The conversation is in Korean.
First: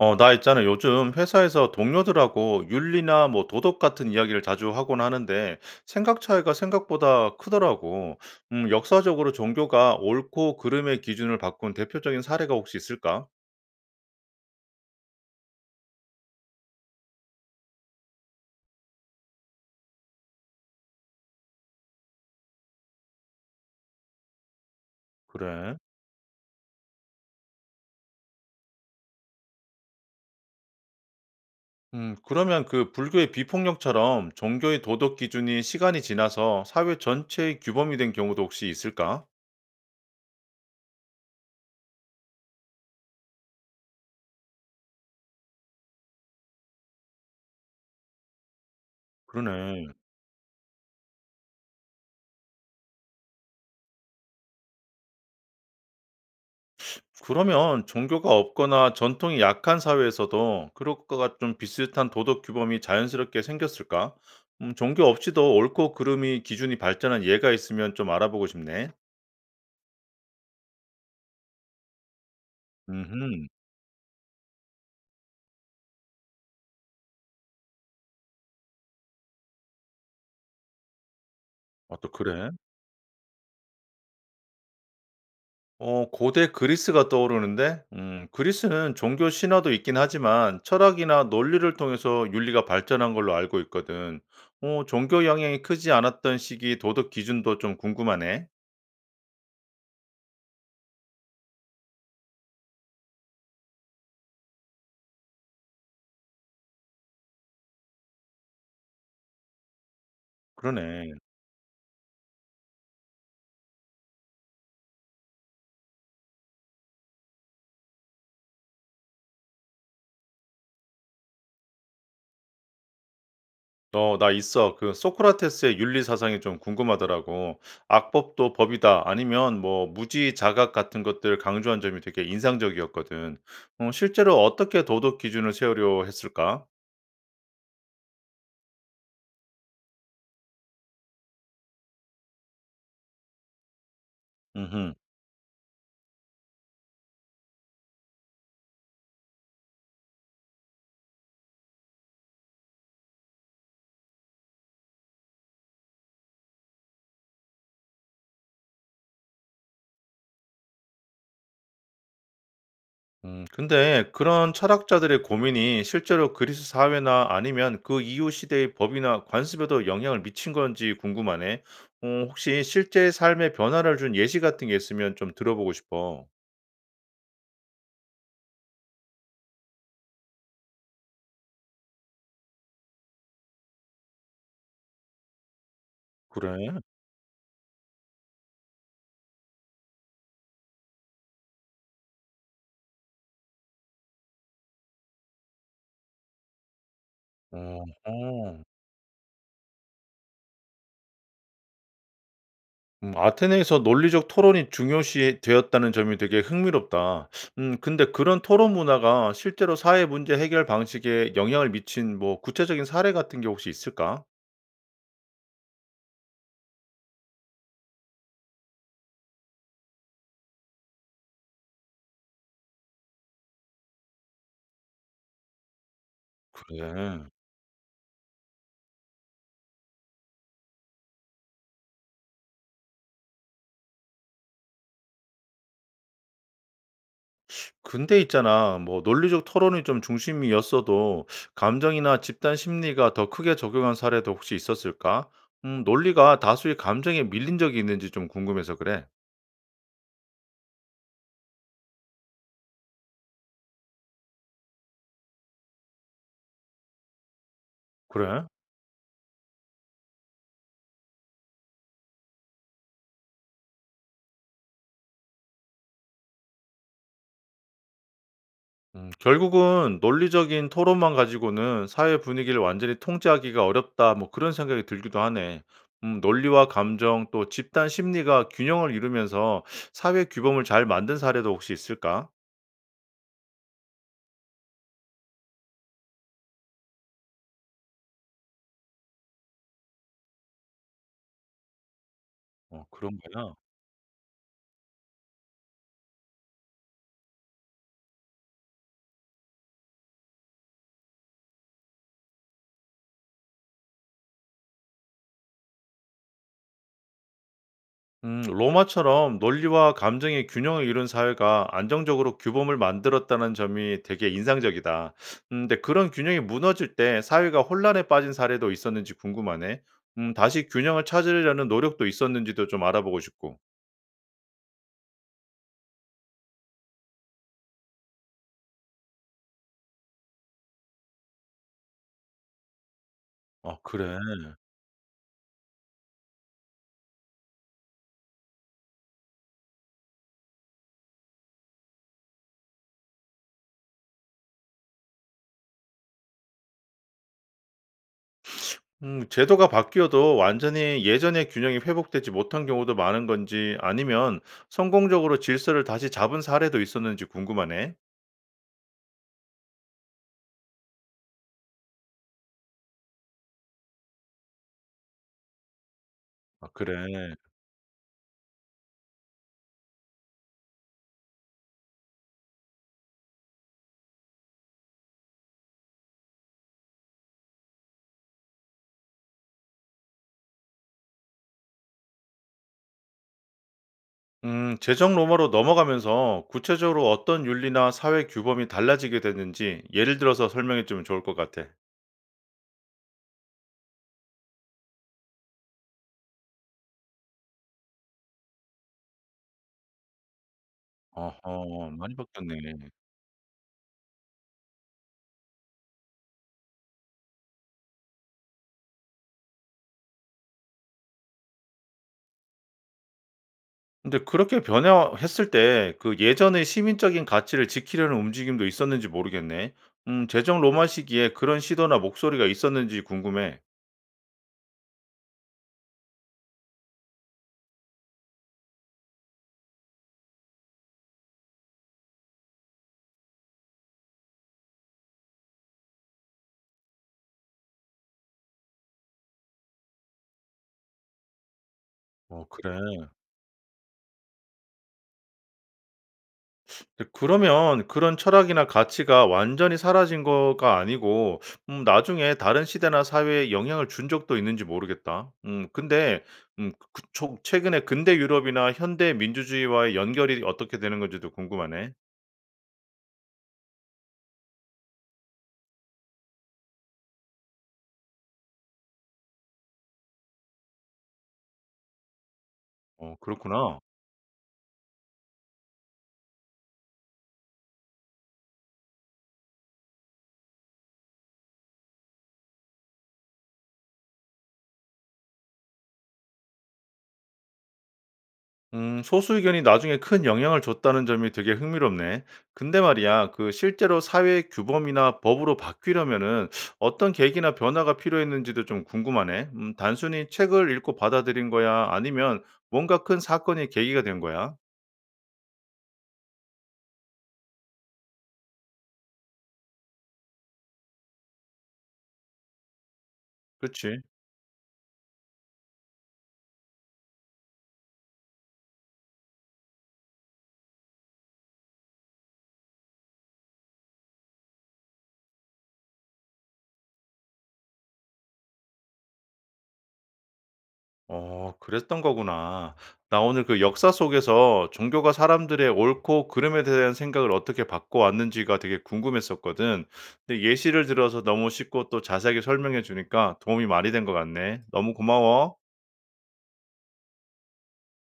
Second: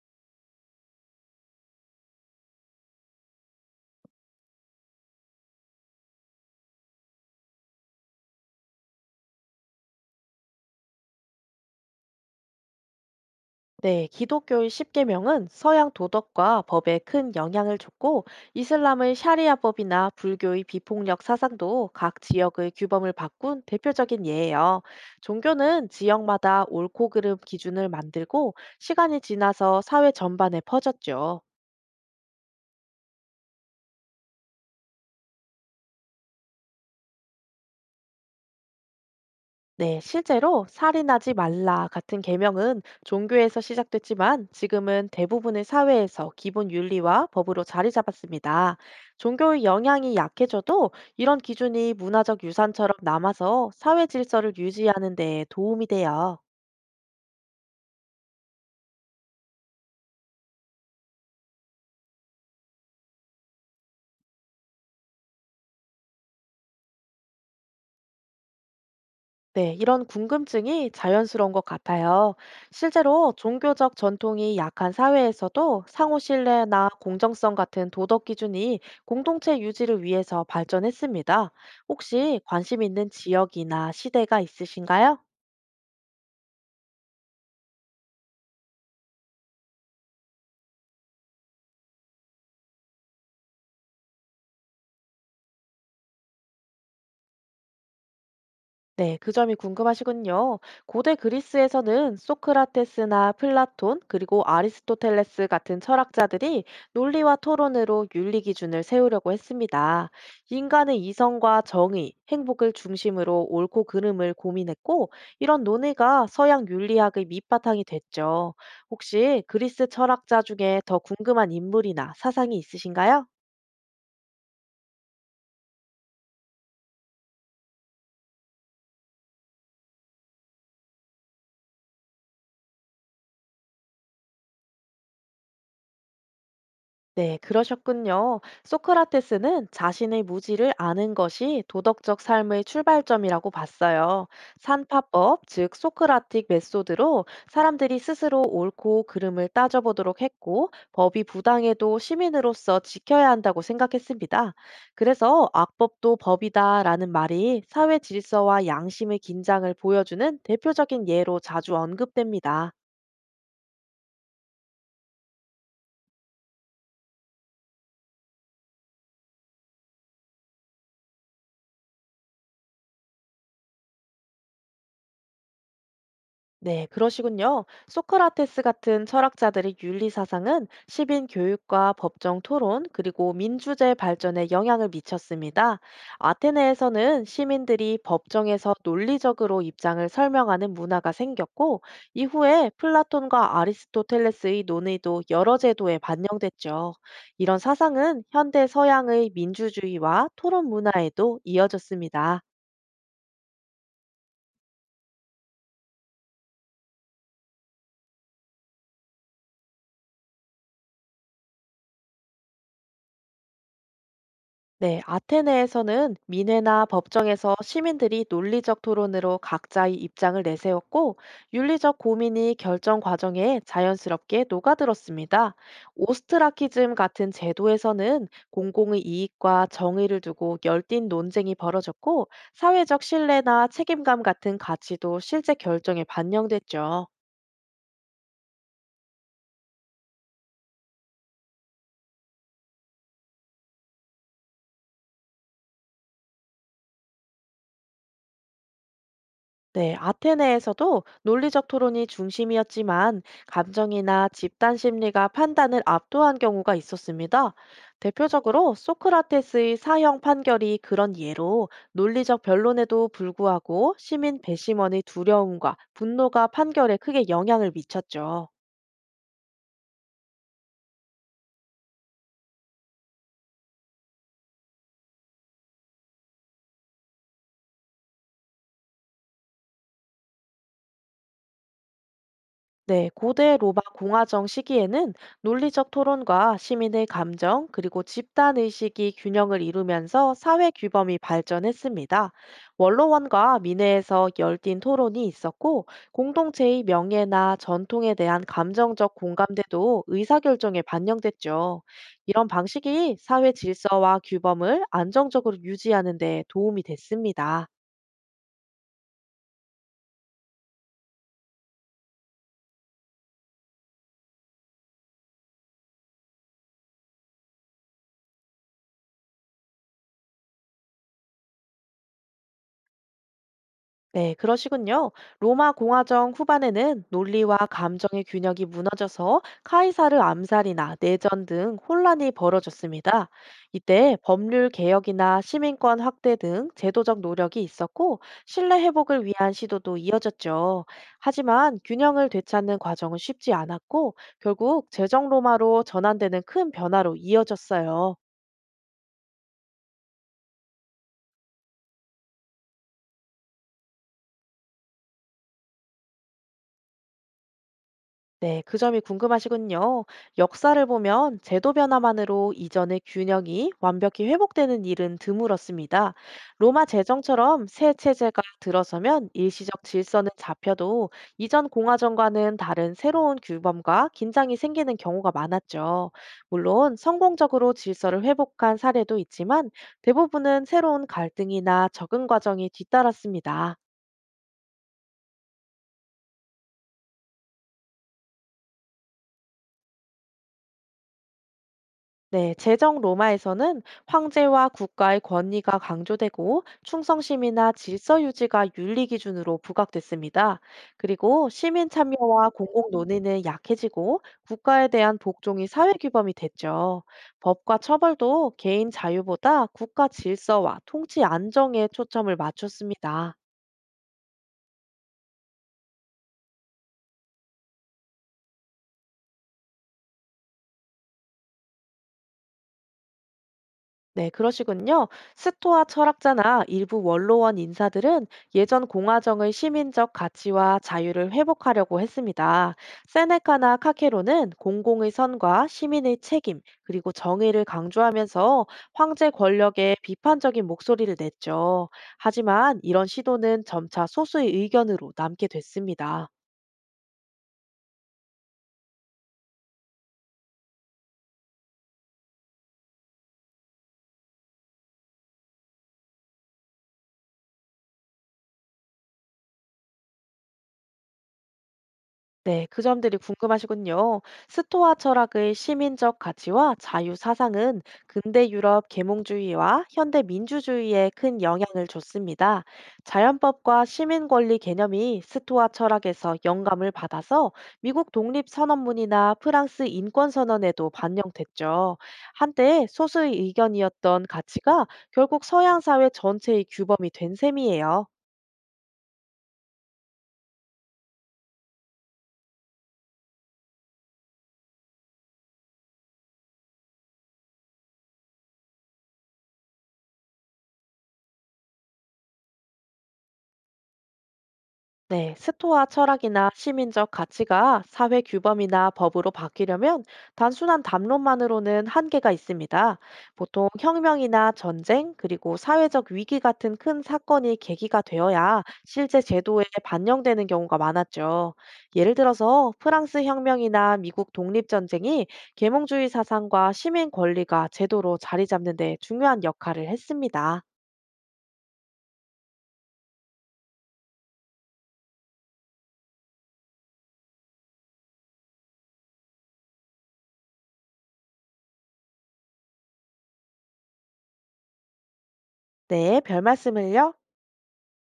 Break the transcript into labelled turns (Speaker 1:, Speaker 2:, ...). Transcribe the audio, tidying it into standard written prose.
Speaker 1: 어, 나 있잖아. 요즘 회사에서 동료들하고 윤리나 뭐 도덕 같은 이야기를 자주 하곤 하는데 생각 차이가 생각보다 크더라고. 역사적으로 종교가 옳고 그름의 기준을 바꾼 대표적인 사례가 혹시 있을까?
Speaker 2: 네, 기독교의 10계명은 서양 도덕과 법에 큰 영향을 줬고, 이슬람의 샤리아법이나 불교의 비폭력 사상도 각 지역의 규범을 바꾼 대표적인 예예요.
Speaker 1: 그래.
Speaker 2: 종교는 지역마다 옳고 그름 기준을 만들고, 시간이 지나서 사회 전반에 퍼졌죠.
Speaker 1: 그러면 그 불교의 비폭력처럼 종교의 도덕 기준이 시간이 지나서 사회 전체의 규범이 된 경우도 혹시 있을까?
Speaker 2: 네, 실제로 살인하지 말라 같은 계명은 종교에서 시작됐지만 지금은 대부분의 사회에서 기본 윤리와 법으로 자리 잡았습니다. 종교의
Speaker 1: 그러네.
Speaker 2: 영향이 약해져도 이런 기준이 문화적 유산처럼 남아서 사회 질서를 유지하는 데 도움이 돼요.
Speaker 1: 그러면 종교가 없거나 전통이 약한 사회에서도 그것과 좀 비슷한 도덕 규범이 자연스럽게 생겼을까? 종교 없이도 옳고 그름이 기준이 발전한 예가 있으면 좀 알아보고 싶네.
Speaker 2: 네, 이런 궁금증이 자연스러운 것 같아요. 실제로
Speaker 1: 음,
Speaker 2: 종교적 전통이 약한 사회에서도 상호 신뢰나 공정성 같은 도덕 기준이 공동체 유지를 위해서 발전했습니다.
Speaker 1: 아, 또
Speaker 2: 혹시
Speaker 1: 그래?
Speaker 2: 관심 있는 지역이나 시대가 있으신가요?
Speaker 1: 어, 고대 그리스가 떠오르는데, 그리스는 종교 신화도 있긴 하지만 철학이나 논리를 통해서 윤리가 발전한 걸로 알고 있거든. 어, 종교 영향이 크지 않았던 시기 도덕 기준도 좀 궁금하네.
Speaker 2: 네, 그 점이 궁금하시군요. 고대 그리스에서는 소크라테스나 플라톤, 그리고 아리스토텔레스 같은 철학자들이 논리와 토론으로 윤리 기준을 세우려고 했습니다. 인간의
Speaker 1: 그러네.
Speaker 2: 이성과 정의, 행복을 중심으로 옳고 그름을 고민했고, 이런 논의가 서양 윤리학의 밑바탕이 됐죠. 혹시 그리스 철학자 중에 더 궁금한 인물이나 사상이 있으신가요?
Speaker 1: 어, 나 있어. 그 소크라테스의 윤리 사상이 좀 궁금하더라고. 악법도 법이다. 아니면 뭐 무지 자각 같은 것들 강조한 점이 되게 인상적이었거든. 어, 실제로 어떻게 도덕 기준을 세우려 했을까?
Speaker 2: 네, 그러셨군요. 소크라테스는 자신의 무지를 아는 것이 도덕적 삶의 출발점이라고 봤어요.
Speaker 1: 음,
Speaker 2: 산파법, 즉 소크라틱 메소드로 사람들이 스스로 옳고 그름을 따져보도록 했고, 법이 부당해도 시민으로서 지켜야 한다고 생각했습니다. 그래서 악법도 법이다라는 말이 사회 질서와 양심의 긴장을 보여주는 대표적인 예로 자주 언급됩니다.
Speaker 1: 근데 그런 철학자들의 고민이 실제로 그리스 사회나 아니면 그 이후 시대의 법이나 관습에도 영향을 미친 건지 궁금하네. 어, 혹시 실제 삶에 변화를 준 예시 같은 게 있으면 좀 들어보고 싶어.
Speaker 2: 네, 그러시군요. 소크라테스 같은 철학자들의 윤리 사상은 시민 교육과 법정 토론, 그리고 민주제 발전에 영향을 미쳤습니다.
Speaker 1: 그래?
Speaker 2: 아테네에서는 시민들이 법정에서 논리적으로 입장을 설명하는 문화가 생겼고, 이후에 플라톤과 아리스토텔레스의 논의도 여러 제도에 반영됐죠. 이런
Speaker 1: 어,
Speaker 2: 사상은
Speaker 1: 어.
Speaker 2: 현대 서양의 민주주의와 토론 문화에도 이어졌습니다.
Speaker 1: 아테네에서 논리적 토론이 중요시 되었다는 점이 되게 흥미롭다. 근데 그런 토론 문화가 실제로 사회 문제 해결 방식에 영향을 미친 뭐 구체적인 사례 같은 게 혹시 있을까?
Speaker 2: 네, 아테네에서는 민회나 법정에서 시민들이 논리적 토론으로 각자의 입장을 내세웠고, 윤리적 고민이 결정 과정에 자연스럽게 녹아들었습니다. 오스트라키즘
Speaker 1: 그래.
Speaker 2: 같은 제도에서는 공공의 이익과 정의를 두고 열띤 논쟁이 벌어졌고, 사회적 신뢰나 책임감 같은 가치도 실제 결정에 반영됐죠.
Speaker 1: 근데 있잖아, 뭐 논리적 토론이 좀 중심이었어도 감정이나 집단 심리가 더 크게 적용한 사례도 혹시 있었을까? 논리가 다수의 감정에 밀린 적이 있는지 좀 궁금해서 그래.
Speaker 2: 네, 아테네에서도 논리적 토론이 중심이었지만 감정이나 집단 심리가 판단을 압도한 경우가 있었습니다.
Speaker 1: 그래?
Speaker 2: 대표적으로 소크라테스의 사형 판결이 그런 예로 논리적 변론에도 불구하고 시민 배심원의 두려움과 분노가 판결에 크게 영향을 미쳤죠.
Speaker 1: 결국은 '논리적인 토론만 가지고는 사회 분위기를 완전히 통제하기가 어렵다.' 뭐 그런 생각이 들기도 하네. 논리와 감정 또 집단 심리가 균형을 이루면서 사회 규범을 잘 만든 사례도 혹시 있을까?
Speaker 2: 네, 고대 로마 공화정 시기에는 논리적 토론과 시민의 감정 그리고 집단 의식이 균형을 이루면서 사회 규범이 발전했습니다.
Speaker 1: 어, 그런 거야?
Speaker 2: 원로원과 민회에서 열띤 토론이 있었고 공동체의 명예나 전통에 대한 감정적 공감대도 의사결정에 반영됐죠. 이런 방식이 사회 질서와 규범을 안정적으로 유지하는 데 도움이 됐습니다.
Speaker 1: 로마처럼 논리와 감정의 균형을 이룬 사회가 안정적으로 규범을 만들었다는 점이 되게 인상적이다. 근데 그런 균형이 무너질 때 사회가 혼란에 빠진 사례도 있었는지 궁금하네. 다시 균형을 찾으려는 노력도 있었는지도 좀 알아보고 싶고.
Speaker 2: 네, 그러시군요. 로마 공화정 후반에는 논리와 감정의 균형이 무너져서 카이사르 암살이나 내전 등 혼란이 벌어졌습니다.
Speaker 1: 아,
Speaker 2: 이때
Speaker 1: 그래.
Speaker 2: 법률 개혁이나 시민권 확대 등 제도적 노력이 있었고 신뢰 회복을 위한 시도도 이어졌죠. 하지만 균형을 되찾는 과정은 쉽지 않았고 결국 제정 로마로 전환되는 큰 변화로 이어졌어요.
Speaker 1: 제도가 바뀌어도 완전히 예전의 균형이 회복되지 못한 경우도 많은 건지 아니면 성공적으로 질서를 다시 잡은 사례도 있었는지 궁금하네.
Speaker 2: 네, 그 점이 궁금하시군요. 역사를 보면 제도 변화만으로 이전의 균형이 완벽히 회복되는 일은 드물었습니다.
Speaker 1: 아,
Speaker 2: 로마
Speaker 1: 그래.
Speaker 2: 제정처럼 새 체제가 들어서면 일시적 질서는 잡혀도 이전 공화정과는 다른 새로운 규범과 긴장이 생기는 경우가 많았죠. 물론 성공적으로 질서를 회복한 사례도 있지만 대부분은 새로운 갈등이나 적응 과정이 뒤따랐습니다.
Speaker 1: 제정 로마로 넘어가면서 구체적으로 어떤 윤리나 사회 규범이 달라지게 됐는지 예를 들어서 설명해 주면 좋을 것 같아.
Speaker 2: 네, 제정 로마에서는 황제와 국가의 권위가 강조되고 충성심이나 질서 유지가 윤리 기준으로 부각됐습니다. 그리고 시민
Speaker 1: 어허, 많이
Speaker 2: 참여와
Speaker 1: 바뀌었네.
Speaker 2: 공공 논의는 약해지고 국가에 대한 복종이 사회 규범이 됐죠. 법과 처벌도 개인 자유보다 국가 질서와 통치 안정에 초점을 맞췄습니다.
Speaker 1: 근데 그렇게 변화했을 때 그 예전의 시민적인 가치를 지키려는 움직임도 있었는지 모르겠네. 제정 로마 시기에 그런 시도나 목소리가 있었는지 궁금해.
Speaker 2: 네, 그러시군요. 스토아 철학자나 일부 원로원 인사들은 예전 공화정의 시민적 가치와 자유를 회복하려고 했습니다. 세네카나 카케로는 공공의 선과 시민의 책임, 그리고 정의를 강조하면서 황제 권력에 비판적인 목소리를 냈죠.
Speaker 1: 어, 그래.
Speaker 2: 하지만 이런 시도는 점차 소수의 의견으로 남게 됐습니다.
Speaker 1: 근데 그러면 그런 철학이나 가치가 완전히 사라진 거가 아니고 나중에 다른 시대나 사회에 영향을 준 적도 있는지 모르겠다. 근데 그 그, 초 최근에 근대 유럽이나 현대 민주주의와의 연결이 어떻게 되는 건지도 궁금하네.
Speaker 2: 네, 그 점들이 궁금하시군요. 스토아 철학의 시민적 가치와 자유 사상은 근대 유럽 계몽주의와 현대 민주주의에 큰 영향을 줬습니다.
Speaker 1: 어 그렇구나.
Speaker 2: 자연법과 시민 권리 개념이 스토아 철학에서 영감을 받아서 미국 독립 선언문이나 프랑스 인권 선언에도 반영됐죠. 한때 소수의 의견이었던 가치가 결국 서양 사회 전체의 규범이 된 셈이에요.
Speaker 1: 소수 의견이 나중에 큰 영향을 줬다는 점이 되게 흥미롭네. 근데 말이야, 그 실제로 사회 규범이나 법으로 바뀌려면은 어떤 계기나 변화가 필요했는지도 좀 궁금하네. 단순히 책을 읽고 받아들인 거야? 아니면 뭔가 큰 사건이 계기가 된 거야?
Speaker 2: 네, 스토아 철학이나 시민적 가치가 사회 규범이나 법으로 바뀌려면 단순한 담론만으로는 한계가 있습니다. 보통
Speaker 1: 그치?
Speaker 2: 혁명이나 전쟁, 그리고 사회적 위기 같은 큰 사건이 계기가 되어야 실제 제도에 반영되는 경우가 많았죠. 예를 들어서 프랑스 혁명이나 미국 독립전쟁이 계몽주의 사상과 시민 권리가 제도로 자리 잡는 데 중요한 역할을 했습니다.
Speaker 1: 어 그랬던 거구나. 나 오늘 그 역사 속에서 종교가 사람들의 옳고 그름에 대한 생각을 어떻게 바꿔왔는지가 되게 궁금했었거든. 근데 예시를 들어서 너무 쉽고 또 자세하게 설명해 주니까 도움이 많이 된 것 같네. 너무 고마워.
Speaker 2: 네, 별 말씀을요.